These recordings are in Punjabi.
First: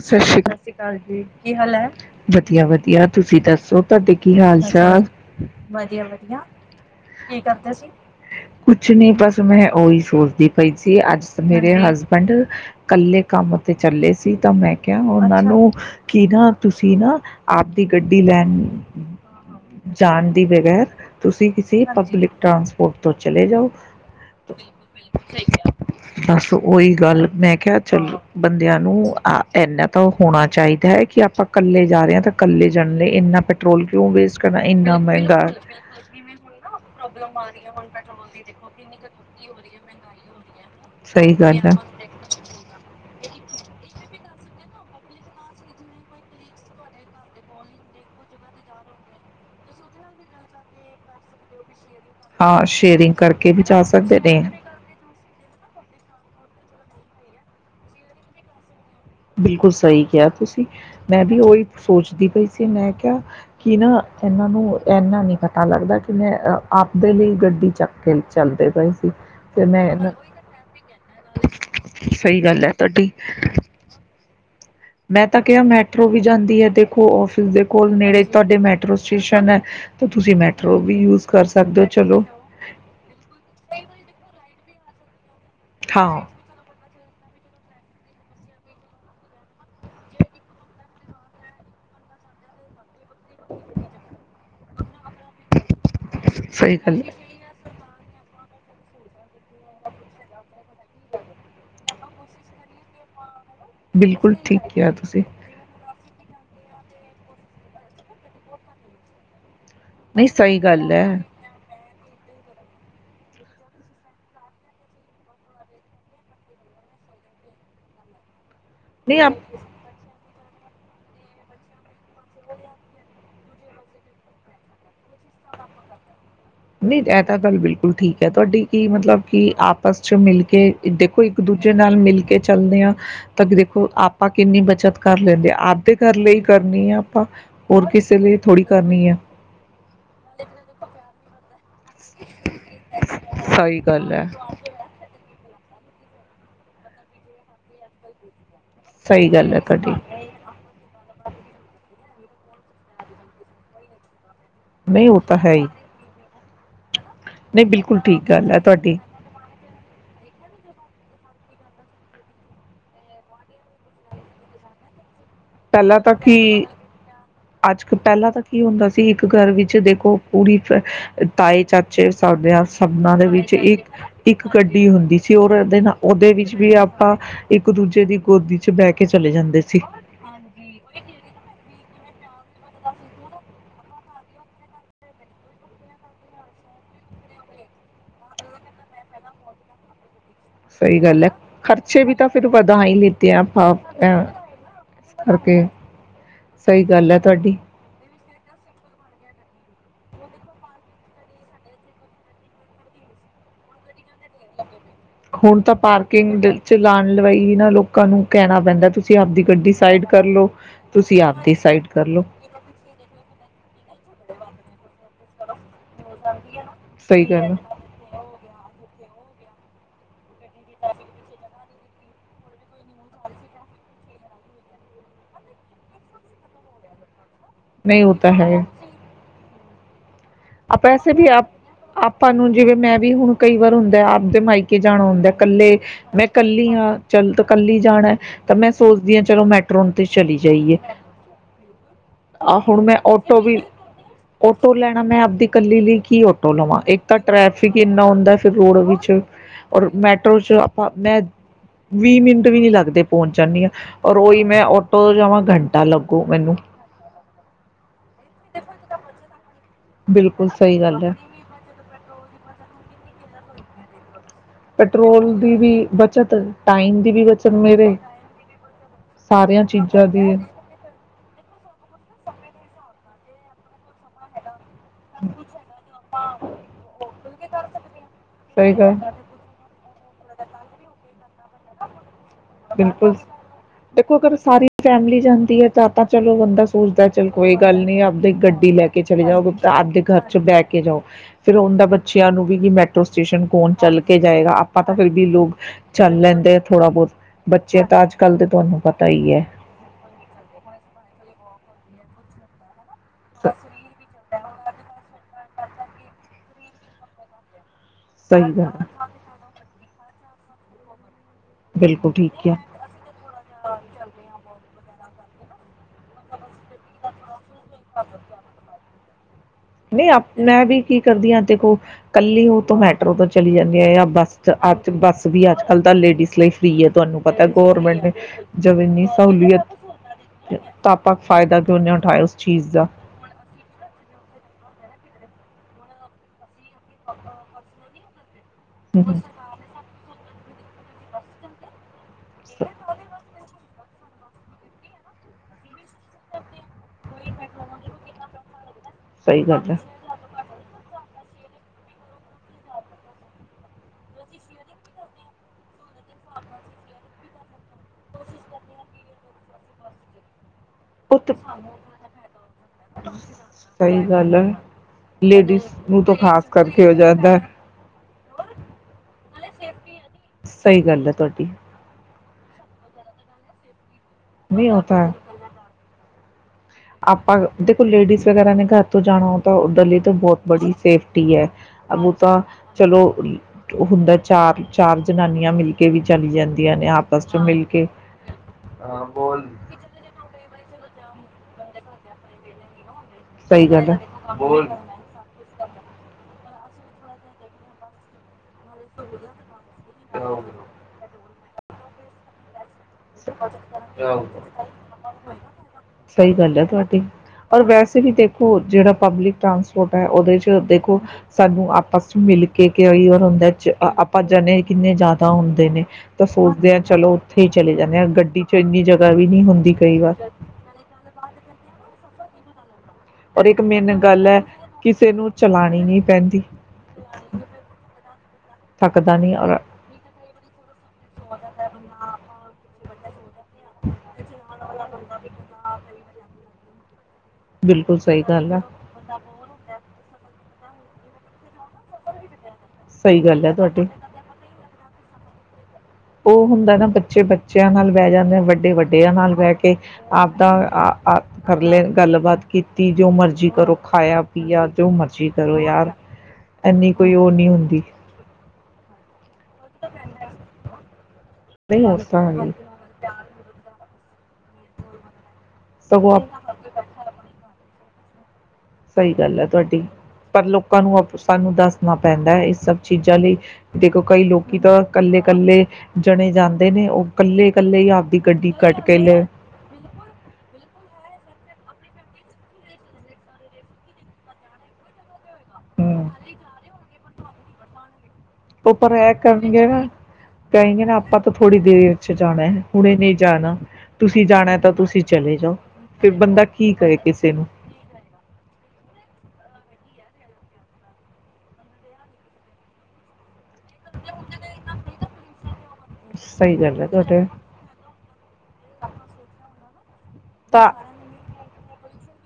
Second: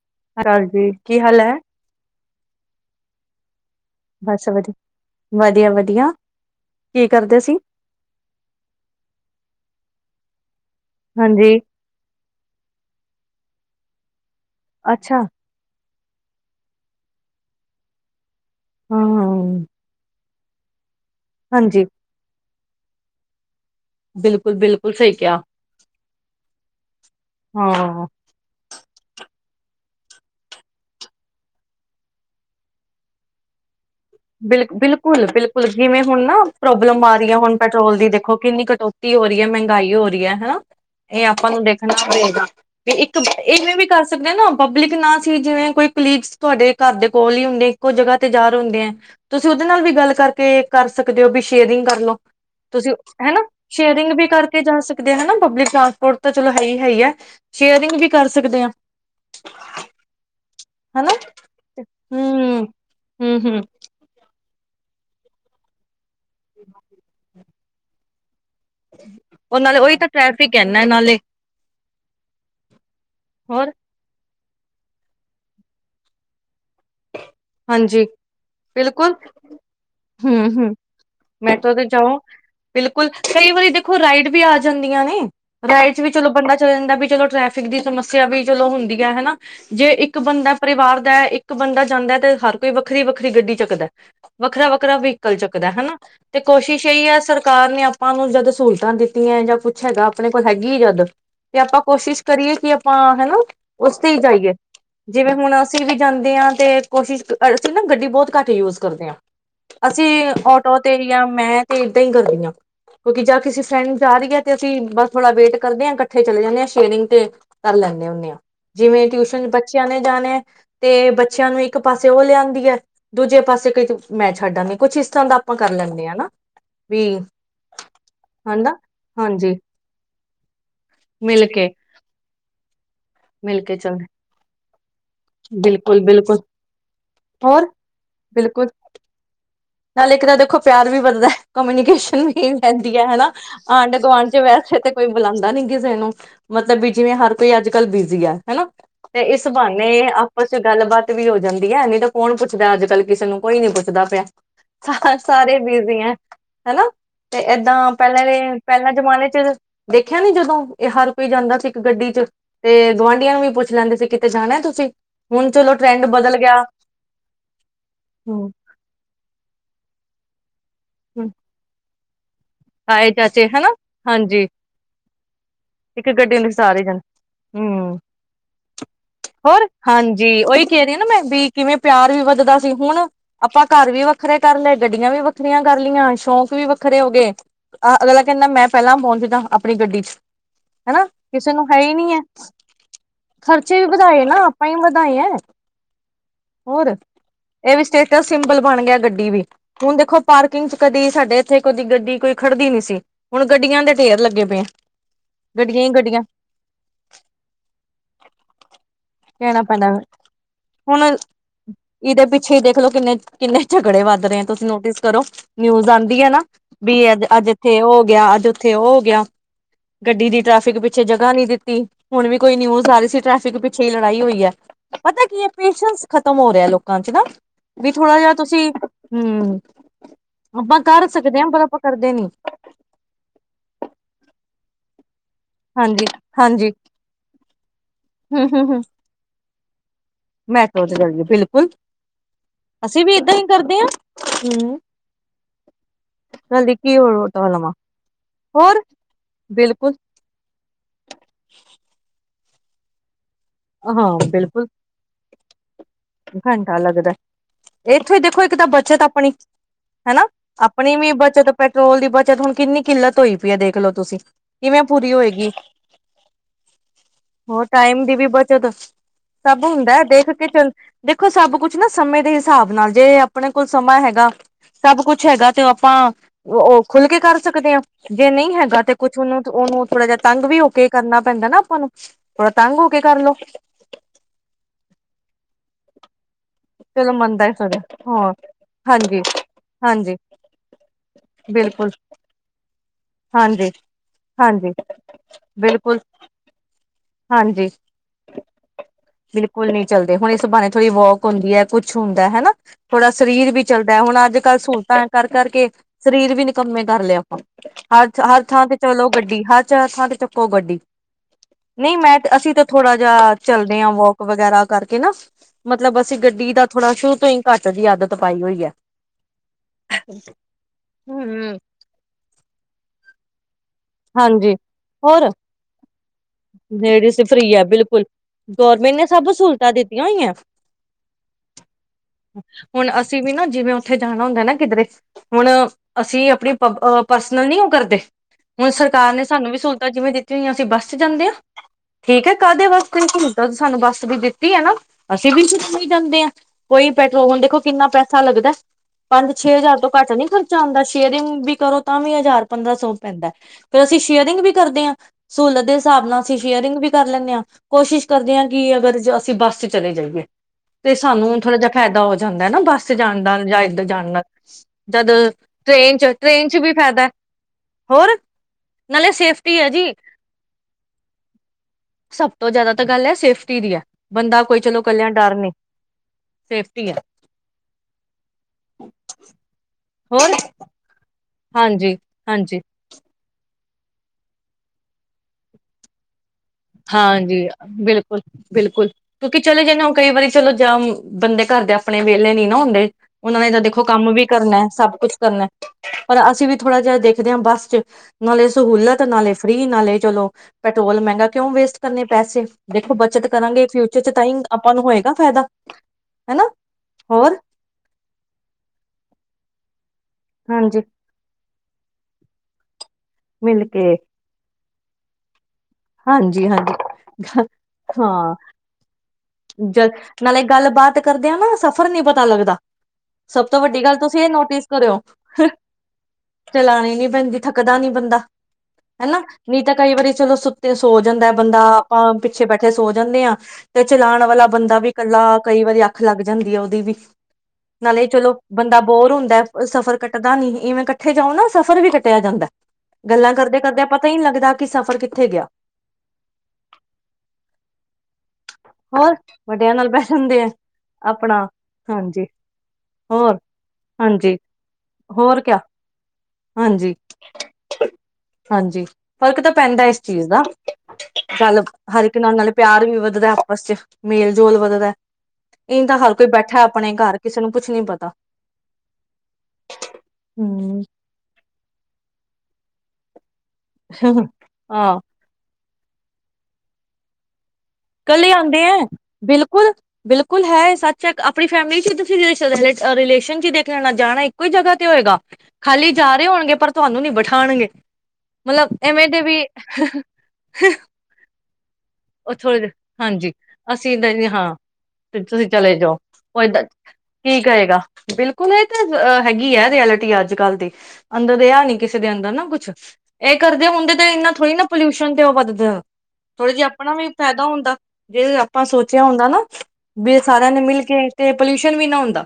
ਸਤਿ ਸ਼੍ਰੀ ਅਕਾਲ ਜੀ ਕੀ ਹਾਲ ਹੈ। ਵਧੀਆ ਵਧੀਆ ਤੁਸੀਂ ਦੱਸੋ। ਤੁਹਾਡੇ ਕੀ ਬਸ ਹਾਲ ਵਧੀ ਚਾਲ ਵਧੀਆ ਵਧੀਆ-ਵਧੀਆ ਵਧੀਆ ਕੀ ਕਰਦੇ ਸੀ ਕੁਛ ਨੀ ਬਸ ਮੈਂ ਉਹੀ ਸੋਚਦੀ ਹੋਈ ਸੀ ਅੱਜ ਹਾਂਜੀ ਮੇਰੇ ਹਸਬੈਂਡ ਇਕੱਲੇ ਕੰਮ ਅਤੇ ਚੱਲੇ ਸੀ। ਤਾਂ ਮੈਂ ਕਿਹਾ ਅੱਛਾ ਉਹਨਾਂ ਨੂੰ ਕਿ ਨਾ ਤੁਸੀਂ ਨਾ ਆਪਦੀ ਗੱਡੀ ਲੈਣ ਹਾਂ ਜਾਣ, ਦੀ ਬਗੈਰ ਤੁਸੀਂ ਕਿਸੇ ਹਾਂਜੀ [unintelligible] ਟਰਾਂਸਪੋਰਟ ਤੋਂ ਚਲੇ ਜਾਓ। ਬਿਲਕੁਲ-ਬਿਲਕੁਲ ਸਹੀ ਕਿਹਾ ਬਸ ਉਹੀ ਗੱਲ ਮੈਂ ਕਿਹਾ ਹਾਂ। ਚਲੋ ਬੰਦਿਆਂ ਨੂੰ ਆ ਇੰਨਾ ਤਾਂ ਉਹ ਹੋਣਾ ਚਾਹੀਦਾ ਹੈ, ਕਿ ਆਪਾਂ ਇਕੱਲੇ ਜਾ ਰਹੇ ਹਾਂ ਤਾਂ ਇਕੱਲੇ ਜਾਣ ਲਈ ਇੰਨਾ ਪੈਟਰੋਲ ਕਿਉਂ ਵੇਸਟ ਕਰਨਾ ਬਿਲ ਇੰਨਾ ਬਿਲਕੁਲ ਮਹਿੰਗਾ ਬਿਲਕੁਲ ਜਿਵੇਂ ਹੁਣ ਨਾ ਪ੍ਰੋਬਲਮ ਆ ਰਹੀ ਹੈ, ਹੁਣ ਪੈਟਰੋਲ ਦੀ ਦੇਖੋ ਕਿੰਨੀ ਕਟੌਤੀ ਹੋ ਰਹੀ ਹੈ, ਮਹਿੰਗਾਈ ਹੋ ਰਹੀ ਹੈ ਹਨਾ। ਹੈ। ਇਹ ਸਹੀ ਆਪਾਂ ਗੱਲ ਨੂੰ ਹੈ। ਦੇਖਣਾ ਪਏਗਾ ਵੀ ਇੱਕ ਇਵੇਂ ਵੀ ਕਰ ਸਕਦੇ ਹਾਂ ਨਾ ਪਬਲਿਕ ਨਾ ਸੀ ਜਿਵੇਂ ਕੋਈ ਕਲੀਗਸ ਤੁਹਾਡੇ ਘਰ ਦੇ ਕੋਲ ਹੀ ਹੁੰਦੇ ਇੱਕੋ ਜਗ੍ਹਾ ਤੇ ਜਾ ਰਹੇ ਹੁੰਦੇ ਆ। ਤੁਸੀਂ ਉਹਦੇ ਨਾਲ ਵੀ ਗੱਲ ਕਰਕੇ ਕਰ ਸਕਦੇ ਹੋ ਵੀ ਸ਼ੇਅਰਿੰਗ ਕਰ ਲਓ ਹਾਂ ਤੁਸੀਂ ਸ਼ੇਅਰਿੰਗ ਹਨਾ ਕਰਕੇ ਵੀ ਜਾ ਸ਼ੇਅਰਿੰਗ ਸਕਦੇ ਨੇ। ਵੀ ਕਰਕੇ ਜਾ ਸਕਦੇ ਹੋ ਹਨਾ। ਪਬਲਿਕ ਟ੍ਰਾਂਸਪੋਰਟ ਤਾਂ ਚਲੋ ਹਈ ਹਈ ਹੈ ਸ਼ੇਅਰਿੰਗ ਵੀ ਕਰ ਸਕਦੇ ਆ। ਬਿਲਕੁਲ ਸਹੀ ਕਿਹਾ ਤੁਸੀਂ ਹਨਾ ਮੈਂ ਵੀ ਉਹੀ ਸੋਚਦੀ ਪਈ ਹੂੰ ਸੀ ਮੈਂ ਕਿਹਾ ਹੂੰ ਹੂੰ ਕਿ ਨਾ ਇਹਨਾਂ ਨੂੰ ਇਨਾ ਨਹੀਂ ਪਤਾ ਲੱਗਦਾ। ਕਿ ਮੈਂ ਆਪਦੇ ਲਈ ਗੱਡੀ ਚ, ਪੱਕੇ ਈ। ਚੱਲਦੇ ਪਏ ਸੀ ਉਹ ਤੇ ਨਾਲੇ ਮੈਂ ਉਹੀ ਤਾਂ ਨਾ ਟ੍ਰੈਫਿਕ ਹੈ ਨਾ ਨਾਲੇ ਸਹੀ ਗੱਲ ਹੈ, ਤੁਹਾਡੀ ਹੋਰ ਮੈਂ ਤਾਂ ਕਿਹਾ ਮੈਟਰੋ ਵੀ ਜਾਂਦੀ ਹੈ। ਦੇਖੋ ਔਫੀਸ ਦੇ ਕੋਲ ਹਾਂਜੀ ਨੇੜੇ ਤੁਹਾਡੇ ਮੈਟਰੋ ਬਿਲਕੁਲ ਸਟੇਸ਼ਨ ਹੈ, ਤੇ ਤੁਸੀਂ ਹੂੰ ਹੂੰ ਮੈਟਰੋ ਵੀ ਯੂਜ ਕਰ ਮੈਟਰੋ ਸਕਦੇ ਤੇ ਹੋ ਜਾਓ ਚਲੋ। ਜਾਦੀਆਂ ਨੇ, ਰਾਈਟ ਚ ਵੀ ਹਾਂ। ਚਲੋ ਬੰਦਾ ਚਲ ਜਾਂਦਾ ਚਲੋ ਟ੍ਰੈਫਿਕ ਦੀ ਸਮੱਸਿਆ ਵੀ ਚਲੋ ਹੁੰਦੀ ਹੈ ਹਨਾ, ਜੇ ਇੱਕ ਬੰਦਾ ਪਰਿਵਾਰ ਦਾ ਇੱਕ ਇੱਕ ਬੰਦਾ ਜਾਂਦਾ ਤੇ ਹਰ ਕੋਈ, ਇਹ ਵੱਖਰੀ ਗੱਡੀ ਚੱਕਦਾ, ਵੱਖਰਾ ਵੱਖਰਾ ਵੀ, ਕਲ ਚੁੱਕਦਾ ਹਨਾ ਤੇ ਸਹੀ ਕੋਸ਼ਿਸ਼ ਗੱਲ ਇਹੀ ਹੈ ਸਰਕਾਰ ਸਾਨੂੰ ਜਦ ਸਹੂਲਤਾਂ ਦਿੱਤੀਆਂ ਜਾਂ ਕੁਛ ਹੈਗਾ ਆਪਣੇ ਕੋਲ ਹੈਗੀ ਜਦ ਤੇ ਆਪਾਂ ਕੋਸ਼ਿਸ਼ ਕਰੀਏ ਕਿ ਆਪਾਂ ਹਨਾ। ਉਸ ਤੇ ਹੀ ਬਿਲਕੁਲ ਜਾਈਏ ਠੀਕ ਕਿਹਾ ਤੁਸੀਂ ਜਿਵੇਂ ਹੁਣ ਅਸੀਂ ਵੀ, ਤਿਆ ਤੇ ਕੋਸ਼ਿਸ਼ ਅਸੀਂ ਨਾ ਗੱਡੀ ਬਹੁਤ ਘੱਟ ਯੂਜ ਕਰਦੇ ਹਾਂ। ਅਸੀਂ ਨਹੀਂ ਸਹੀ ਆਟੋ ਗੱਲ ਤੇ ਹੈ ਜਾਂ ਮੈਂ, ਤੇ ਏਦਾਂ ਹੀ ਕਰਦੀ ਕਿਉਂਕਿ ਜ ਕਿਸੇ ਫਰੈਂਡ ਜਾ ਰਹੀ ਹੈ, ਤੇ ਅਸੀਂ ਬਸ ਥੋੜਾ ਵੇਟ ਕਰਦੇ ਹਾਂ ਇਕੱਠੇ ਚਲੇ ਜਾਂਦੇ ਹਾਂ ਸ਼ੇਅਰਿੰਗ ਤੇ ਕਰ ਲੈਨੇ ਹੋਨੇ ਆ। ਜਿਵੇਂ ਨਹੀਂ ਟਿਊਸ਼ਨ ਆਪ ਬੱਚਿਆਂ ਨੇ ਜਾਣਾ। ਤੇ ਬੱਚਿਆਂ ਨੂੰ ਇੱਕ ਪਾਸੇ ਉਹ ਲਿਆਂਦੀ ਐ ਦੂਜੇ ਪਾਸੇ ਕਈ ਮੈਂ ਛੱਡ ਆਨੀ ਕੁਝ ਇਸ ਤਰ੍ਹਾਂ ਦਾ ਆਪਾਂ ਕਰ ਲੈਦੇ ਆ ਨਾ। ਨਹੀਂ ਵੀ ਜਾ ਤਾਂ ਗੱਲ ਬਿਲਕੁਲ ਠੀਕ ਹੈ, ਤੁਹਾਡੀ ਹਨਾ ਕੀ ਮਤਲਬ ਕੀ ਹਾਂਜੀ ਆਪਸ ਚ ਮਿਲ ਕੇ ਦੇਖੋ ਇੱਕ ਮਿਲ ਕੇ ਦੂਜੇ ਨਾਲ ਮਿਲ ਕੇ। ਚਲਦੇ ਆਂ। ਤੱਕ ਮਿਲ ਕੇ ਦੇਖੋ ਚੱਲ ਆਪਾਂ ਕਿੰਨੀ ਬਚਤ ਕਰ ਲੈਂਦੇ ਆ ਆਪੇ ਬਿਲਕੁਲ ਕਰ ਬਿਲਕੁਲ ਲਈ ਕਰਨੀ ਆ ਆਪਾਂ ਹੋਰ ਕਿਸੇ ਲਈ ਥੋੜੀ ਬਿਲਕੁਲ ਕਰਨੀ ਹੈ। ਨਾਲ ਇੱਕ ਤਾਂ ਦੇਖੋ ਪਿਆਰ ਵੀ ਬਨਦਾ। ਕਮਨੀਕੇਸ਼ਨ ਪੈਂਦੀ ਆ ਹਨਾ ਸਹੀ ਆਂਡੇ ਤੋਂ ਗੱਲ ਐ, ਆਂਡੇ ਵੈਸੇ ਤੇ ਕੋਈ ਬੁਲੰਦ, ਹਨੀ ਕਿਸੇ ਨੂੰ ਮਤਲਬ ਵੀ ਜਿਵੇਂ ਹਰ ਕੋਈ ਅੱਜ ਕੱਲ ਹਰ ਕੋਈ ਬਿਜ਼ੀ ਆ। ਹਨਾ ਤੇ ਸਹੀ ਇਸ ਗੱਲ ਐ ਬਹਾਨੇ ਤੁਹਾਡੀ। ਆਪਸ ਚ ਗੱਲਬਾਤ, ਵੀ ਹੋ ਜਾਂਦੀ ਹੈ, ਐਵੇ ਕੌਣ ਪੁੱਛਦਾ ਅੱਜ ਕੱਲ ਕਿਸੇ ਨੂੰ ਕੋਈ ਨਹੀਂ ਪੁੱਛਦਾ ਪਿਆ। ਨਹੀਂ ਹਾਂ ਉਹ ਤਾਂ ਹੈ ਸਾਰੇ ਹੀ, ਬਿਜੀ ਹੈ, ਹਨਾ, ਤੇ ਨਹੀਂ ਇਦਾਂ ਬਿਲਕੁਲ ਠੀਕ ਪਹਿਲੇ ਗੱਲ ਐ ਵੀ ਪਹਿਲਾਂ ਤੁਹਾਡੀ। ਜਮਾਨੇ ਚ, ਦੇਖਿਆ ਨਹੀਂ ਜਦੋਂ ਇਹ ਹਰ ਕੋਈ ਜਾਂਦਾ ਸੀ, ਇੱਕ ਗੱਡੀ ਚ ਤੇ ਗੁਆਂਢੀਆਂ ਨੂੰ ਵੀ ਪੁੱਛ ਲੈਂਦੇ ਸੀ ਕਿਤੇ ਜਾਣਾ ਤੁਸੀਂ। ਹੁਣ ਚਲੋ ਪਹਿਲਾਂ ਟਰੈਂਡ ਤਾਂ ਕਿ ਬਦਲ ਗਿਆ। ਅੱਜ ਪਹਿਲਾਂ ਤਾਂ ਕੀ ਹੁੰਦਾ ਸੀ। ਘਰ ਵਿੱਚ ਦੇਖੋ ਪੁਰੀ, ਤਾਏ ਚਾ ਚ ਸਾਡੇ ਹਾਏ ਸਬਨਾਂ ਦੇ ਚਾਚੇ ਵਿੱਚ ਹਨਾ ਇੱਕ ਹਾਂਜੀ ਇੱਕ ਗੱਡੀ ਹੁੰਦੀ। ਚ ਉਹ ਰਹਿੰਦੇ ਨਾ ਇੱਕ ਉਹਦੇ ਗੱਡੀ ਨੂੰ ਵਿੱਚ ਵੀ ਸਾਰੇ ਜਾਣੇ ਆਪਾਂ ਇੱਕ ਹੂੰ ਦੂਜੇ ਦੀ ਗੋਦੀ ਚ ਬਹਿ ਕੇ ਚਲੇ ਜਾਂਦੇ ਹੋਰ ਸੀ। ਹਾਂਜੀ ਉਹੀ ਕਹਿ ਰਹੀ ਨਾ ਮੈਂ ਵੀ ਕਿਵੇਂ ਪਿਆਰ ਵੀ ਵੱਧਦਾ ਸੀ, ਹੁਣ ਆਪਾਂ ਘਰ ਵੀ ਵੱਖਰੇ ਕਰ ਲਏ ਗੱਡੀਆਂ ਵੀ ਵੱਖਰੀਆਂ ਕਰ ਲਈਆਂ, ਸ਼ੌਂਕ ਵੀ ਵੱਖਰੇ ਹੋ ਗਏ ਅਹ ਅਗਲਾ ਕਹਿੰਦਾ ਮੈਂ ਪਹਿਲਾਂ ਪਹੁੰਚਦਾ ਆਪਣੀ ਗੱਡੀ ਚ, ਸਹੀ ਹਨਾ ਗੱਲ ਹੈ, ਕਿਸੇ ਨੂੰ ਹੀ ਖਰਚੇ ਨਹੀਂ ਵੀ ਹੈ ਤਾਂ ਫਿਰ ਵਧਾ ਹੀ ਲਿਤੇ ਆ ਆਪਾਂ ਖਰਚੇ ਵੀ ਵਧਾਏ ਨਾ ਆਪਾਂ ਹੀ ਵਧਾਏ [inaudible] ਹੈ ਕਰਕੇ ਸਹੀ ਗੱਲ ਹੈ ਤੁਹਾਡੀ, ਤੇ ਸਿੰਬਲ ਬਣ ਗਿਆ ਗੱਡੀ ਵੀ, ਹੁਣ ਦੇਖੋ ਪਾਰਕਿੰਗ ਚ ਕਦੀ ਸਾਡੇ ਇੱਥੇ ਕਦੀ ਗੱਡੀ ਕੋਈ ਖੜਦੀ ਨੀ ਸੀ, ਹੁਣ ਗੱਡੀਆਂ ਦੇ ਢੇਰ ਲੱਗੇ ਪਏਂ ਹੁਣ ਤਾਂ ਪਾਰਕਿੰਗ ਚ ਲਾਣ ਲਈ ਵੀ ਨਾ ਲੋਕਾਂ ਨੂੰ ਕਹਿਣਾ ਪੈਂਦਾ, ਤੁਸੀਂ ਆਪਦੀ ਕਹਿਣਾ ਗੱਡੀ ਪੈਂਦਾ ਸਾਈਡ ਕਰ ਲਓ ਹੁਣ ਤੁਸੀਂ ਆਪ ਇਹਦੇ ਪਿੱਛੇ ਹੀ ਦੇਖਲੋ ਕਿੰਨੇ ਕਿੰਨੇ ਝਗੜੇ ਵੱਧ ਰਹੇ ਹੈਂ, ਤੁਸੀਂ ਨੋਟਿਸ ਕਰੋ ਨਿਊਜ਼ ਆਉਂਦੀ ਹੈ ਨਾ, ਵੀ ਸਹੀ ਗੱਲ ਅੱਜ ਆ। ਇੱਥੇ ਉਹ ਹੋ ਗਿਆ ਅੱਜ ਉੱਥੇ ਉਹ ਹੋ ਗਿਆ ਗੱਡੀ ਦੀ ਟਰੈਫਿਕ ਪਿੱਛੇ ਜਗਾ ਨੀ ਦਿੱਤ ਹੁਣ ਵੀ ਕੋਈ ਨਿਊਜ਼ ਆ ਰਹੀ ਸੀ ਟ੍ਰੈਫਿਕ ਪਿੱਛੇ ਹੀ ਲੜਾਈ ਹੋਈ ਹੈ, ਪਤਾ ਕੀ ਹੈ ਪੇਸ਼ਸ ਖ਼ਤਮ ਹੋ ਰਿਹਾ ਲੋਕਾਂ ਚ ਨਾ, ਵੀ ਨਹੀਂ ਉਹ ਥੋੜਾ ਜਿਹਾ ਤੁਸੀਂ ਹਮ ਆਪਾਂ ਕਰ ਵੈਸੇ ਵੀ ਸਕਦੇ ਆਪ ਹਾਂ ਪਰ ਕਰਦੇ ਨੀ ਆਪਾਂ ਨੂੰ ਜਿਵੇਂ ਮੈਂ ਵੀ ਹੁਣ ਕਈ ਵਾਰ ਹੁੰਦਾ ਆਪਦੇ ਮਾਈਕ ਕੇ ਜਾਣਾ ਹੁੰਦਾ ਕੱਲੇ ਹਾਂਜੀ ਮੈਂ ਕੱਲੀ ਹਾਂਜੀ ਹਾਂ ਚੱਲ ਤਾਂ ਕੱਲੀ ਜਾਣਾ ਹਮ ਤਾਂ ਮੈਂ ਹਮ ਹਮ ਸੋਚਦੀ ਆਾਂ ਚਲੋ ਮੈਟਰੋ ਤੇ ਚਲੀ ਜਾਈਏ ਮੈਟਰੋ ਤੇ ਚੱਲੀਏ ਬਿਲਕੁਲ ਆਹ ਹੁਣ ਮੈਂ ਅਸੀਂ ਏਦਾਂ ਔਟੋ ਹੀ ਵੀ, ਕਰਦੇ ਹਾਂ ਔਟੋ ਹਮ ਲੈਣਾ ਮੈਂ ਲੀ ਲਈ ਕੀ ਆਟੋ, [inaudible] ਜਲਦੀ ਕੀ ਹੋਰ ਲਵਾਂ ਹੋਰ ਬਿਲਕੁਲ ਮੈਂ ਵੀਹ ਮਿੰਟ ਵੀ ਨੀ ਲੱਗਦੇ ਪਹੁੰਚ ਜਾਂਨੀ ਹਾਂ, ਔਰ ਉਹੀ ਮੈਂ ਔਟੋ ਤੇ ਜਾਵਾਂ ਘੰਟਾ ਲੱਗੋ ਮੈਨੂੰ ਘੰਟਾ ਲੱਗਦਾ ਹੈਨਾ, ਬਿਲਕੁਲ ਸਹੀ ਆਪਣੀ ਗੱਲ ਵੀ ਹੈ। ਬੱਚਤ ਪੈਟਰੋਲ ਦੀ ਬੱਚਤ ਹੁਣ ਕਿੰਨੀ ਕਿੱਲਤ ਹੋਈ ਪਈ ਹੈ ਦੇਖਲੋ ਤੁਸੀਂ ਕਿਵੇਂ ਪੂਰੀ ਪੈਟਰੋਲ ਹੋਏਗੀ ਦੀ ਵੀ ਬਚਤ, ਟਾਈਮ ਦੀ ਵੀ ਬਚਤ ਹੋਰ ਮੇਰੇ ਟਾਈਮ ਦੀ ਵੀ ਬੱਚਤ ਸਾਰੀਆਂ ਸਭ ਹੁੰਦਾ ਚੀਜ਼ਾਂ ਦੇਖ ਦੀ ਕੇ ਚਲ, ਦੇਖੋ ਸਭ ਕੁਛ ਨਾ ਸਮੇਂ ਦੇ ਹਿਸਾਬ ਨਾਲ ਜੇ ਆਪਣੇ ਕੋਲ ਸਮਾਂ ਹੈਗਾ ਸਭ ਕੁਛ ਹੈਗਾ ਤੇ ਉਹ ਆਪਾਂ, ਉਹ ਖੁੱਲ ਕੇ ਕਰ ਸਕਦੇ ਹਾਂ ਜੇ ਨਹੀਂ ਸਹੀ ਹੈਗਾ ਤੇ ਗੱਲ ਕੁਛ ਉਹਨੂੰ ਤੇ ਉਹਨੂੰ ਥੋੜਾ ਜਿਹਾ ਤੰਗ ਵੀ ਹੋ ਕੇ ਕਰਨਾ ਪੈਂਦਾ ਨਾ ਆਪਾਂ ਨੂੰ ਥੋੜਾ ਤੰਗ ਹੋ ਕੇ ਬਿਲਕੁਲ ਕਰ ਲੋ ਦੇਖੋ ਅਗਰ ਸਾਰੀ ਫੈਮਿਲੀ ਜਾਂਦੀ ਹੈ ਜਾਂ ਤਾਂ ਚਲੋ ਬ ਸੋਚਦਾ ਚਲੋ ਚੱਲ ਮੰਨਦਾ ਕੋਈ ਗੱਲ ਸੋਦਾ ਨਹੀਂੀ ਆਪਦੇ ਹਾਂ ਗੱਡੀ ਲੈ ਕੇ ਹਾਂਜੀ ਚਲੇ ਜਾਓ ਆਪਦੇ ਹਾਂਜੀ ਕਾਰ ਚ ਬਹਿ ਕੇ ਜਾਓ ਫੇਿਰ ਉਹਦਾ ਬਿਲਕੁਲ ਬੱਚਿਆਂ ਨੂੰ ਵੀ ਮੈ ਸਟੇਸ਼ਨ ਹਾਂਜੀ ਕੌਣ ਚੱਲ ਕੇ ਜਾਏਗਾ ਹਾਂਜੀ ਆਪਾਂ ਤਾਂ ਫਿਰ ਵੀ ਲੋਕ ਬਿਲਕੁਲ ਚੱਲ ਲੈਂਦੇ ਆ ਥੋੜਾ ਬਹੁਤ ਹਾਂਜੀ ਬੱਚੇ ਤਾਂ ਅੱਜ ਕੱਲ੍ਹ ਦੇ ਤੁਹਾਨੂੰ ਪਤਾ ਹੀ ਹੈ ਬਿਲਕੁਲ ਨੀ ਚੱਲਦੇ ਹੁਣ ਇਸ ਬਾਨੇ ਥੋੜ੍ਹੀ ਵੋਕ ਹੁੰਦੀ ਹੈ। ਕੁਛ ਹੁੰਦਾ ਹਨਾ। ਥੋੜਾ ਸਰੀਰ ਵੀ ਚੱਲਦਾ ਹੈ, ਹੁਣ ਅੱਜ ਕੱਲ੍ਹ ਸਹੂਲਤਾਂ ਕਰ। ਕਰਕੇ ਸਰੀਰ ਵੀ ਨਿਕੰਮੇ ਕਰ ਲਿਆ ਆਪਾਂ ਹਰ ਹਰ ਸਹੀ ਗੱਲ ਥਾਂ ਤੇ ਹੈ। ਚਲੋ ਗੱਡੀ ਹਰ [unintelligible] ਥਾਂ ਤੇ ਚੁੱਕੋ ਗੱਡੀ, ਨਹੀਂ ਬਿਲਕੁਲ ਮੈਂ ਠੀਕ ਅਸੀਂ ਕਿਆ। ਤਾਂ ਥੋੜਾ ਜਿਹਾ ਚੱਲਦੇ ਹਾਂ ਵੋਕ ਵਗੈਰਾ ਕਰਕੇ ਨਾ, ਮਤਲਬ ਅਸੀਂ ਗੱਡੀ ਦਾ ਥੋੜ੍ਹਾ ਸ਼ੁਰੂ ਤੋਂ ਹੀ ਘੱਟ ਦੀ ਆਦਤ ਪਾਈ ਹੋਈ ਹੈ। ਨਹੀਂ ਆਪ ਮੈਂ ਵੀ ਕੀ ਕਰਦੀ ਹਾਂ ਦੇਖੋ ਕੱਲੀ ਉਹ ਤੋਂ ਮੈਟਰੋ ਤੇ ਚਲੀ ਜਾਂਦੀ। ਜਾਂ ਬੱਸ ਚ ਹਾਂਜੀ ਅੱ ਬੱਸ ਹੋਰ ਵੀ ਅੱਜ ਕੱਲ ਤਾਂ ਲੇਡੀਜ਼ ਲਈ ਫ੍ਰੀ ਹੈ, ਤੁਹਾਨੂੰ ਲੇਡੀਜ਼ ਪਤਾ ਫ੍ਰਰੀ ਹੈ ਬਿਲਕੁਲ ਗੌਰਮੈਂਟ ਨੇ ਜਦ ਗੌਰਮੈਂਟ ਨੇ ਇੰਨੀ ਸਭ ਸਹੂਲਤਾਂ ਸਹੂਲੀਤ ਦਿੱਤੀਆਂ ਹੋਈਆਂ ਤਾਂ ਆਪਾਂ ਫਾਇਦਾ ਕਿਉ ਨਾ ਉਠਾਇਆ ਉਸ ਚੀਜ਼ ਦਾ ਹੁਣ ਅਸੀਂ ਵੀ ਨਾ ਜਿਵੇਂ ਉੱਥੇ ਜਾਣਾ ਹੁੰਦਾ ਨਾ ਕਿਧਰੇ ਹੁਣ ਅਸੀਂ ਆਪਣੀ ਪਰਸਨਲ ਨਹੀਂ ਉਹ ਕਰਦੇ। ਹੁਣ ਸਰਕਾਰ ਹੂੰ। ਨੇ ਸਾਨੂੰ ਵੀ ਸਹੂਲਤਾਂ ਜਿਵੇਂ ਦਿ ਤੇ ਅਸੀਂ ਬੱਸ ਚ ਜਾਂਦੇ ਹਾਂ। ਠੀਕ ਹੈ, ਕਾਹਦੇ ਵਸਤੇ ਹੁੰਦਾ ਸਾਨੂੰ ਬਸ ਵੀ ਦਿੱਤੀ ਹੈ ਨਾ ਅਸੀਂ ਵੀ ਫਿਰ ਫ੍ਰੀ ਜਾਂਦੇ ਹਾਂ ਕੋਈ ਪੈਟਰੋਲ ਹੁਣ ਦੇਖੋ ਕਿੰਨਾ ਪੈਸਾ ਲੱਗਦਾ। ਪੰਜ ਸਹੀ ਛੇ ਗੱਲ ਹੈ। ਹਜ਼ਾਰ ਤੋਂ ਘੱਟ ਨੀ ਖਰਚਾ ਆਉਂਦਾ। ਸ਼ੇਅਰਿੰਗ ਵੀ ਕਰੋ ਤਾਂ ਵੀ ਹਜ਼ਾਰ ਪੰਦਰਾਂ ਸੌ ਪੈਂਦਾ, ਫਿਰ ਅਸੀਂ ਸ਼ੇਅਰਿੰਗ ਵੀ ਕਰਦੇ ਹਾਂ ਸਹੂਲਤ ਦੇ ਹਿਸਾਬ ਨਾਲ ਅਸੀਂ ਸ਼ੇਅਰਿੰਗ ਵੀ ਕਰ ਲੈਂਦੇ ਹਾਂ ਕੋਸ਼ਿਸ਼ ਕਰਦੇ ਹਾਂ ਕਿ ਅਗਰ ਅਸੀਂ ਬੱਸ ਚ ਚਲੇ ਜਾਈਏ। ਤੇ ਸਾਨੂੰ ਥੋੜ੍ਹਾ ਜਹਾ ਫਾਇਦਾ ਹੋ ਜਾਂਦਾ ਹੈ ਨਾ ਬੱਸ ਜਾਣ ਦਾ ਜਾਂ ਇੱਧਰ ਸਹੀ ਜਾਣ ਦਾ ਗੱਲ ਹੈ ਜਦ ਲੇਡੀਜ਼ ਟ੍ਰੇਨ ਨੂੰ ਚ ਤਾਂ ਖ਼ਾਸ ਟ੍ਰੇਨ ਚ ਵੀ ਕਰਕੇ ਹੋ ਫਾਇਦਾ ਜਾਂਦਾ ਹੈ। ਹੋਰ ਨਾਲੇ ਸੇਫਟੀ ਹੈ ਜੀ ਸਹੀ ਗੱਲ ਆ ਤੁਹਾਡੀ ਸਭ ਤੋਂ ਜ਼ਿਆਦਾ ਤਾਂ ਗੱਲ ਹੈ ਸੇਫਟੀ ਦੀ ਹੈ। ਬੰਦਾ ਕੋਈ ਨਹੀਂ ਚਲੋ ਉਹ ਤਾਂ ਇਕੱਲਿਆਂ ਹੈ। ਡਰ ਨਹੀਂ। ਆਪਾਂ ਦੇਖੋ ਲੇਡੀਜ਼ ਵਗੈਰਾ ਨੇ ਘਰ ਤੋਂ ਜਾਣਾ ਤਾਂ ਉਦਰਲੇ ਹੋਰ ਬਹੁਤ ਬੜੀ ਸੇਫ ਟੀ ਹੈ ਹਾਂਜੀ [unintelligible] ਤਾਂ ਹਾਂਜੀ ਚਲੋ। ਹੁੰਦਾ ਚਾਰ ਚਾਰ ਜਨਾਨੀਆਂ ਮਿਲ ਕੇ ਵੀ ਚਲ ਜਾਂਦੀ। ਹਾਂਜੀ ਬਿਲਕੁਲ ਬਿਲਕੁਲ, ਕਿਉਂਕਿ ਚਲੇ ਜ ਨਾ ਕਈ ਵਾਰੀ ਚਲੋ ਜਾਮ ਬੰਦੇ ਘਰ ਦੇ ਆਪਣੇ ਵਿਹਲੇ ਨੀ ਨਾ ਹੁੰਦੇ। ਉਹਨਾਂ ਨੇ ਤਾਂ ਦੇਖੋ ਕੰਮ ਵੀ ਕਰਨਾ ਸਭ ਕੁਛ ਕਰਨਾ ਪਰ ਅਸੀਂ ਵੀ ਥੋੜਾ ਜੇਹਾ ਦੇਖਦੇ ਹਾਂ ਬੱਸ ਚ ਨਾਲੇ ਸਹੂਲਿਯਤ ਨਾਲੇ ਫਰੀ ਨਾਲੇ ਚਲੋ ਪੈਟਰੋਲ ਮੈੰਗਾ ਵੇਸਟ ਕਰਨੇਂ ਪੈ ਸੇ। ਆਪਾਂ ਨੂੰ ਹੋਏਗਾ ਫਾਇਦਾ ਸਹੀ ਹਨਾ ਗੱਲ ਹੈ, ਤੁਹਾਡੀ ਹੋਰ ਔਰ ਵੈਸੇ ਵੀ ਦੇਖੋ ਜਿਹੜਾ ਪਬਲਿਕ ਟਰਾਂਸਪੋ ਰਟ ਹੈ, ਉਹਦੇ ਚ ਹਾਂਜੀ ਦੇਖੋ ਸਾਨੂੰ ਆਪ ਅਸੀ ਮਿਲ ਕੇ। ਕੀ ਐਈ ਐ ਹੁੰਦੈ ਮਿਲ ਚ ਆ ਕੇ ਆਪਾਂ ਜਣੇ ਕਿੰਨੇ ਜ਼ਿਆਦਾ ਹੁਣ ਦੇ ਨੇ ਤਾਂ, ਹਾਂਜੀ ਸੋਚਦੇ ਹਾਂਜੀ ਆਂ ਚਲੋ ਉੱਥੇ ਚਲੇ ਜਾਂਦੇ ਹਾਂ, ਗੱਡੀ 'ਚ ਇੰਨੀ ਜਗ੍ਹਾ ਵੀ ਨਹੀਂ ਹੁੰਦੀ ਕਈ ਵਾਰ ਤਾ ਲੱਗਦਾ। ਔਰ ਸਭ ਇੱਕ ਤੋਂ ਵੱਡੀ ਗੱਲ ਮੇਨ ਤੁਸੀਂ ਇਹ ਹੈ ਨੋਟਿਸ ਕਰਿਓ ਕਿਸੇ ਨੂੰ ਚਲਾਉਣੀ ਨਹੀਂ ਪੈਂਦੀ ਚਲਾਣੀ ਨੀ ਪੈਂਦੀ ਥੱਕਦਾ ਨੀ ਬੰਦਾ ਥੱਕਦਾ ਹੈਨਾ, ਔਰ ਨਹੀਂ ਤਾਂ ਕਈ ਵਾਰੀ ਚਲੋ ਸੁ ਸੋ ਜਾਂਦਾ ਬੰਦਾ, ਆਪਾਂ ਪਿੱਛੇ ਬੈਠੇ ਸੋ ਜਾਂਨੇ ਆਂ। ਤੇ ਚਲਾਣ ਵਾਲਾ ਬੰਦਾ ਵੀ ਇਕੱਲਾ, ਕਈ ਵਾਰੀ ਅੱਖ ਲੱਗ ਜਾਂਦੀ ਹੈ ਉਹਦ ਦੀ ਵੀ। ਬਿਲਕੁਲ ਨਾਲੇ ਸਹੀ ਚਲੋ‌ ਗੱਲ ਆ। ਬੰਦਾ ਬੋਰ ਹੁੰਦਾ ਸਫ਼ਰ ਕੱਟਦਾ ਨੀ। ਇਵੇਂ ਕੱਠੇ ਜਾਓ ਨਾ ਸਫ਼ਰ ਵੀ ਕੱਟਿਆ ਜਾਂਦੈ। ਸਹੀ ਗੱਲਾਂ ਗੱਲ ਹੈ ਕਰਦੇ ਕਰਦੇ ਤੁਹਾਡੀ। ਪਤਾ ਹੀ ਨੀ ਲੱਗਦਾ ਕਿ ਸਫ਼ਰ ਕਿਥ ਕਿੱਥੇ ਗਿਆ। ਓਹ ਹੁੰਦਾ ਨਾ ਬੱਚੇ ਬੱਚਿਆਂ ਨਾਲ ਬਹਿ ਜਾਂਦੇ ਐ ਵੱਡੇ ਵੱਡਿਆਂ ਹੋਰ ਨਾਲ ਬਹਿ ਵੱਡਿਆਂ ਕੇ, ਨਾਲ ਬਹਿ ਜਾਂਦੇ ਆਪਦਾ ਆ ਆ ਆਪਣਾ ਕਰ ਲੈ ਹਾਂਜੀ ਗੱਲਬਾਤ ਕੀਤੀ, ਜੋ ਹੋਰ ਮਰਜ਼ੀ ਕਰੋ, ਖਾਇਆ ਹਾਂਜੀ ਪੀਆ ਜੋ ਮਰਜ਼ੀ ਹੋਰ ਕਰੋ, ਕਿਆ ਯਾਰ ਹਾਂਜੀ। ਏਨੀ ਕੋਈ ਉਹ ਨਹੀਂ ਹੁੰਦੀ। ਹਾਂਜੀ ਫ਼ਰਕ ਚੱਲ ਨਹੀਂ ਹਰ ਉਸ ਇੱਕ ਤਰ੍ਹਾਂ ਨਾਲ ਨਾਲੇ ਹੈਗੀ। ਪਿਆਰ ਵੀ ਵੱਧਦਾ ਆਪਸ ਚ। ਮੇਲ ਜੋਲ ਵੱਧਦਾ ਐ ਐਈ ਤਾਂ ਹਰ ਸਗੋਂ ਕੋਈ ਬੈਠਾ ਆਪਣੇ ਘਰ ਕਿਸੇ ਨੂੰ ਕੁੱਛ ਨੀ ਪਤ ਤਾ। ਸਹੀ ਗੱਲ ਹੈ, ਤੁਹਾਡੀ ਪਰ ਲੋਕਾਂ ਹਮ ਨੂੰ ਅਪ ਸਾਨੂੰ ਦੱਸਣਾ ਪੈਂਦ ਐ ਇਹ ਸਭ ਚੀਜ਼ਾਂ ਲਈ ਦੇਖੋ ਕਈ ਲੋਕੀ ਤਾਂ ਹਾਂ ਕੱਲੇ ਕੱਲੇ ਜਣੇ ਜਾਂਦੇ ਨੇ ਉਹ ਕੱਲੇ, ਕੱਲੇ ਹੀ ਆਪਦੀ ਇਕੱਲੇ ਗੱਡੀ ਆਉਂਦੇ ਹੈ, ਕੱਢ ਕੇ ਲੈ ਬਿਲਕੁਲ ਬਿਲਕੁਲ ਹੈ ਸੱਚ ਹੈ ਆਪਣੀ ਫੈਮਿਲੀ ਚ, ਰਿਲੇਸ਼ਨ ਚ ਦੇਖ ਲੈਣਾ ਜਾਣਾ ਇੱਕੋ ਹੀ ਜਗ੍ਹਾ ਤੇ ਹੋਏਗਾ। ਖਾਲੀ ਹੂੰ ਜਾ ਰਹੇ ਹੋਣਗੇ ਪਰ ਤੁਹਾਨੂੰ ਨੀ ਬ ਖਾਣਗੇ, ਉਹ ਪਰ ਇਹ ਕਰਨਗੇ ਨਾ ਕਹਿਣਗੇ ਨਾ ਆਪਾਂ ਤਾਂ ਥੋੜ੍ਹੀ ਦੇਰ ਚ ਉਹ ਜਾਣਾ ਹੈ। ਥੋੜੇ ਹੁਣੇ ਨਹੀਂ ਹਾਂਜੀ ਜਾਣਾ ਅਸੀਂ ਇਦਾਂ ਤੁਸੀਂ ਜਾਣਾ ਹਾਂ ਹੈ ਤਾਂ ਤੇ ਤੁਸੀਂ ਚਲੇ ਜਾਓ ਫਿਰ ਉਹ ਬੰਦਾ ਏਦਾਂ ਕੀ ਕਹੇ ਕਿਸੇ ਕੀ ਨੂੰ ਕਰਹੇਗਾ ਬਿਲਕੁਲ ਇਹ ਤਾਂ ਹੈਗੀ ਹੈ, ਰਐਲਿਟੀ ਅੱਜ ਅੱਜ ਕੱਲ ਦੇ ਅੰਦਰ ਦੇ ਆ ਨੀ ਕਿਸੇ ਦੇ ਅੰਦਰ ਨਾ ਕੁੱਛ ਇਹ, ਕਰਦੇ ਹੁੰਦੇ ਤੇ ਇੰਨਾ ਥੋੜ੍ਹੀ ਨਾ ਪੋਲਿਊਸ਼ਨ ਤੇ ਉਹ ਵੱਧਦੇ ਥੋੜ੍ਹਾ ਸਹੀ ਜਿਹਾ ਗੱਲ ਹੈ ਆਪਣਾ ਵੀ ਤੁਹਾਡੇ ਫ਼ਾਇਦਾ ਹੁੰਦਾ। ਫਿਲ ਆਪਾਂ ਸੋਚਿਆ ਹੁੰਦਾ ਨਾ। [inaudible] ਵੀ ਸਾਰਿਆਂ ਨੇ ਤਾਂ ਮਿਲ ਕੇ ਤੇ ਪੋਲਿਊਸ਼ਨ, ਫਿਰ ਵੀ ਨਾ ਹੁੰਦਾ।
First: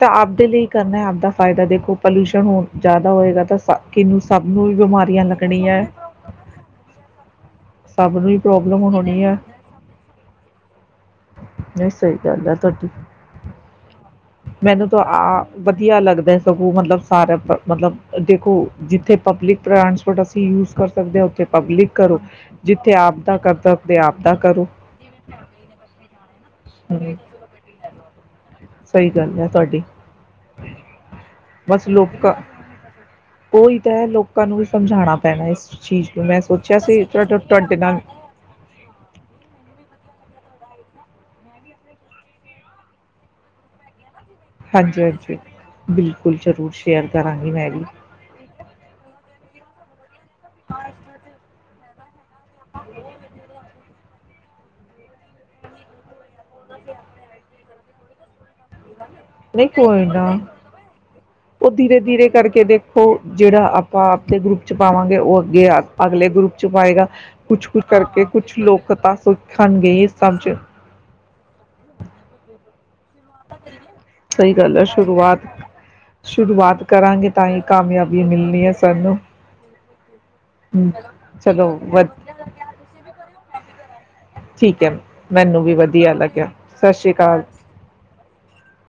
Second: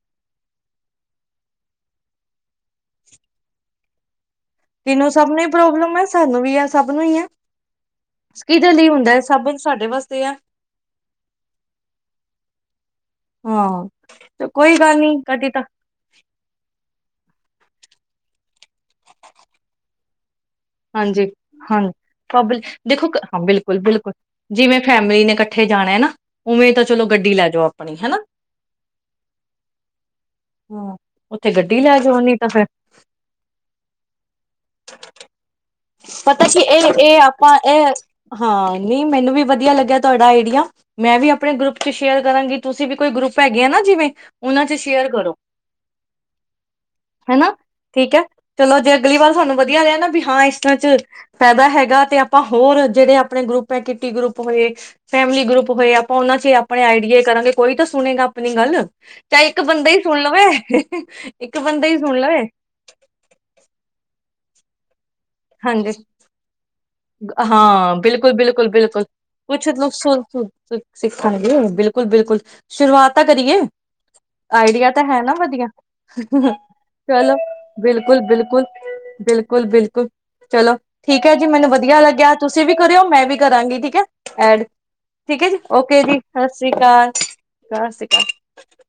ਤਾਂ ਆਪਦੇ ਲਈ ਕਰਨਾ ਆਪਦਾ ਫਾਇਦਾ ਦੇਖੋ ਪੋਲਿਊਸ਼ਨ ਹੋ ਜ਼ਿਆਦਾ ਹੋਏਗਾ ਤਾਂ ਕਿਹਨੂੰ ਤੈਨੂੰ ਸਭ ਨੂੰ ਹੀ ਪ੍ਰੋਬਲਮ ਐ ਸਾਨੂੰ ਵੀ ਐ ਸਭ ਨੂੰ ਹੀ ਐ। ਸਭ ਨੂੰ ਹੀ ਕਿਹਦੇ ਪ੍ਰੋਬਲਮ ਲਈ ਹੁੰਦਾ ਹੈ ਹੋਣੀ ਸਭ ਸਾਡੇ ਵਾਸਤੇ ਆ। ਨਹੀਂ ਸਹੀ ਗੱਲ ਆ ਤੁਹਾਡੀ, ਹਾਂ ਤੇ ਕੋਈ ਮੈਨੂੰ ਗੱਲ ਤਾਂ ਨੀ ਆ ਕਦੀ ਤਾਂ ਵਧੀਆ ਲੱਗਦਾ ਸਗੋਂ ਮਤਲਬ ਸਾਰਾ, ਮਤਲਬ ਦੇਖੋ ਜਿੱਥੇ ਪਬਲਿਕ ਟਰਾਂਸਪੋਰਟ, ਯੂਜ ਕਰ ਸਕਦੇ ਹਾਂ ਹਾਂਜੀ ਉੱਥੇ ਪਬਲਿਕ ਹਾਂਜੀ ਕਰੋ, ਪਬ ਜਿੱਥੇ ਦੇਖੋ ਆਪਾ ਹਾਂ ਕਰ ਬਿਲਕੁਲ ਸਕਦੇ ਆ ਬਿਲਕੁਲ ਆਪਾ ਕਰੋ। ਜਿਵੇਂ ਫੈਮਿਲੀ ਨੇ ਇਕੱਠੇ ਜਾਣਾ ਹੈ ਨਾ ਉਵੇਂ ਤਾਂ ਚਲੋ ਹਮ ਗੱਡੀ ਲੈ ਜਾਓ ਆਪਣੀ ਹਨਾ। ਸਹੀ ਗੱਲ ਹੈ, ਤੁਹਾਡੀ ਹਾਂ ਉੱਥੇ ਗੱਡੀ ਬਸ ਲੈ ਜਾਓ ਲੋਕਾਂ ਨੀ ਤਾਂ ਫੇਰ ਉਹੀ ਤਾਂ ਹੈ ਲੋਕਾਂ ਨੂੰ ਵੀ ਸਮਝਾਣਾ ਪੈ ਰਾਸ ਪਤਾ ਕੀ ਇਹ ਇਹ ਆਪਾਂ ਇਹ ਨਾਲ ਹਾਂ ਨ ਮੈਨੂੰ ਵੀ ਵਧੀਆ ਲੱਗਿਆ ਤੁਹਾਡਾ ਇਹ [unintelligible] ਮੈਂ ਵੀ ਆਪਣੇ ਗਰੁੱਪ ਚ ਸ਼ੇਅਰ ਕਰਾਂਗੀ ਤੁਸੀਂ ਵੀ ਕੋਈ ਗਰੁੱਪ ਹੈਗੇ ਆ ਨਾ ਜਿਵੇਂ ਉਹਨਾਂ ਚ ਹਾਂਜੀ ਸ਼ੇਅਰ ਕਰੋ ਹਾਂਜੀ ਬਿਲਕੁਲ ਜ਼ਰੂਰ ਸ਼ੇਅਰ ਕਰਾਂਗੀ ਹਨਾ ਮੈਂ ਵੀ ਠੀਕ ਹੈ ਚਲੋ ਜੇ ਅਗਲੀ ਵਾਰ ਸਾਨੂੰ ਵਧੀਆ ਰਿ ਨਾ ਵੀ ਹਾਂ [unintelligible] ਅੱ ਚ ਫੈਦਾ ਹੈਗਾ ਤੇ ਆਪਾਂ ਹੋਰ ਜਿਹੜੇ ਆਪਣੇ ਗਰੁੱਪ ਹੈ ਕਿਟੀ ਗਰੁੱਪ ਹੋਏ ਫੈਮਿਲੀ ਗਰੁੱਪ ਹੋਏ ਆਪਾਂ ਉਹਨਾਂ ਚ ਆਪਣੇ ਆਈਡੀਏ ਕਰਾਂਗੇ ਕੋਈ ਤਾਂ ਸੁਣੇਗਾ ਆਪਣੀ ਗੱਲ ਚਾਹੇ ਇੱਕ ਨਹੀਂ ਬੰਦਾ ਹੀ ਕੋਈ ਸੁਣ ਨਾ ਲਵੇ ਇੱਕ ਉਹ ਬੰਦਾ ਧੀਰੇ ਹੀ ਸੁਣ ਧੀਰੇ ਲਵੇ ਕਰਕੇ ਦੇਖੋ ਜਿਹੜਾ ਆਪਾਂ ਗਰੁੱਪ ਚ ਪਾਵਾਂਗੇ ਉਹ ਅੱਗੇ ਆ- ਹਾਂਜੀ ਅਗਲੇ ਗਰੁੱਪ 'ਚ ਪਾਏਗਾ ਕੁਛ ਕੁਛ ਹਾਂ ਕਰਕੇ ਬਿਲਕੁੱਲ ਕੁਛ ਬਿਲਕੁੱਲ ਲੋਕ ਬਿਲਕੁੱਲ ਤਾਂ ਕੁੱਛ ਸਿੱਖਣਗੇ ਇਸ ਸਭ 'ਚ [unintelligible] ਸਿੱਖਾਂਗੇ ਬਿਲਕੁੱਲ ਬਿਲਕੁੱਲ ਸ਼ੁਰੂਆਤ ਤਾਂ ਕਰੀਏ ਸਹੀ ਗੱਲ ਆਈਡੀਆ ਤਾਂ ਹੈ ਨਾ ਸ਼ੁਰੂਆਤ ਵਧੀਆ ਸ਼ੁਰੂਆਤ ਕਰਾਂਗੇ ਚਲੋ ਤਾਂ ਹੀ ਬਿਲਕੁੱਲ ਕਾਮਯਾਬੀ ਬਿਲਕੁੱਲ ਮਿਲਣੀ ਹੈ ਸਾਨੂੰ ਬਿਲਕੁੱਲ ਬਿਲਕੁੱਲ ਬਿੱਲ [unintelligible] ਚਲੋ ਠੀਕ ਹੈ ਜੀ ਚਲੋ ਮੈਨੂੰ ਵਧੀਆ ਵਧ ਲੱਗਿਆ ਤੁਸੀਂ ਵੀ ਕਰਿਓ ਮੈਂ ਵੀ ਕਰਾਂਗੀ ਠੀਕ ਹੈ ਐਡ ਠੀਕ ਹੈ ਠੀਕ ਹੈ ਜੀ ਮੈਨੂੰ ਵੀ ਓਕੇ ਵਧੀਆ ਜੀ ਸਤਿ ਲੱਗਿਆ ਸ਼੍ਰੀ ਸਤਿ ਅਕਾਲ ਸਤਿ ਸ਼੍ਰੀ ਅਕਾਲ।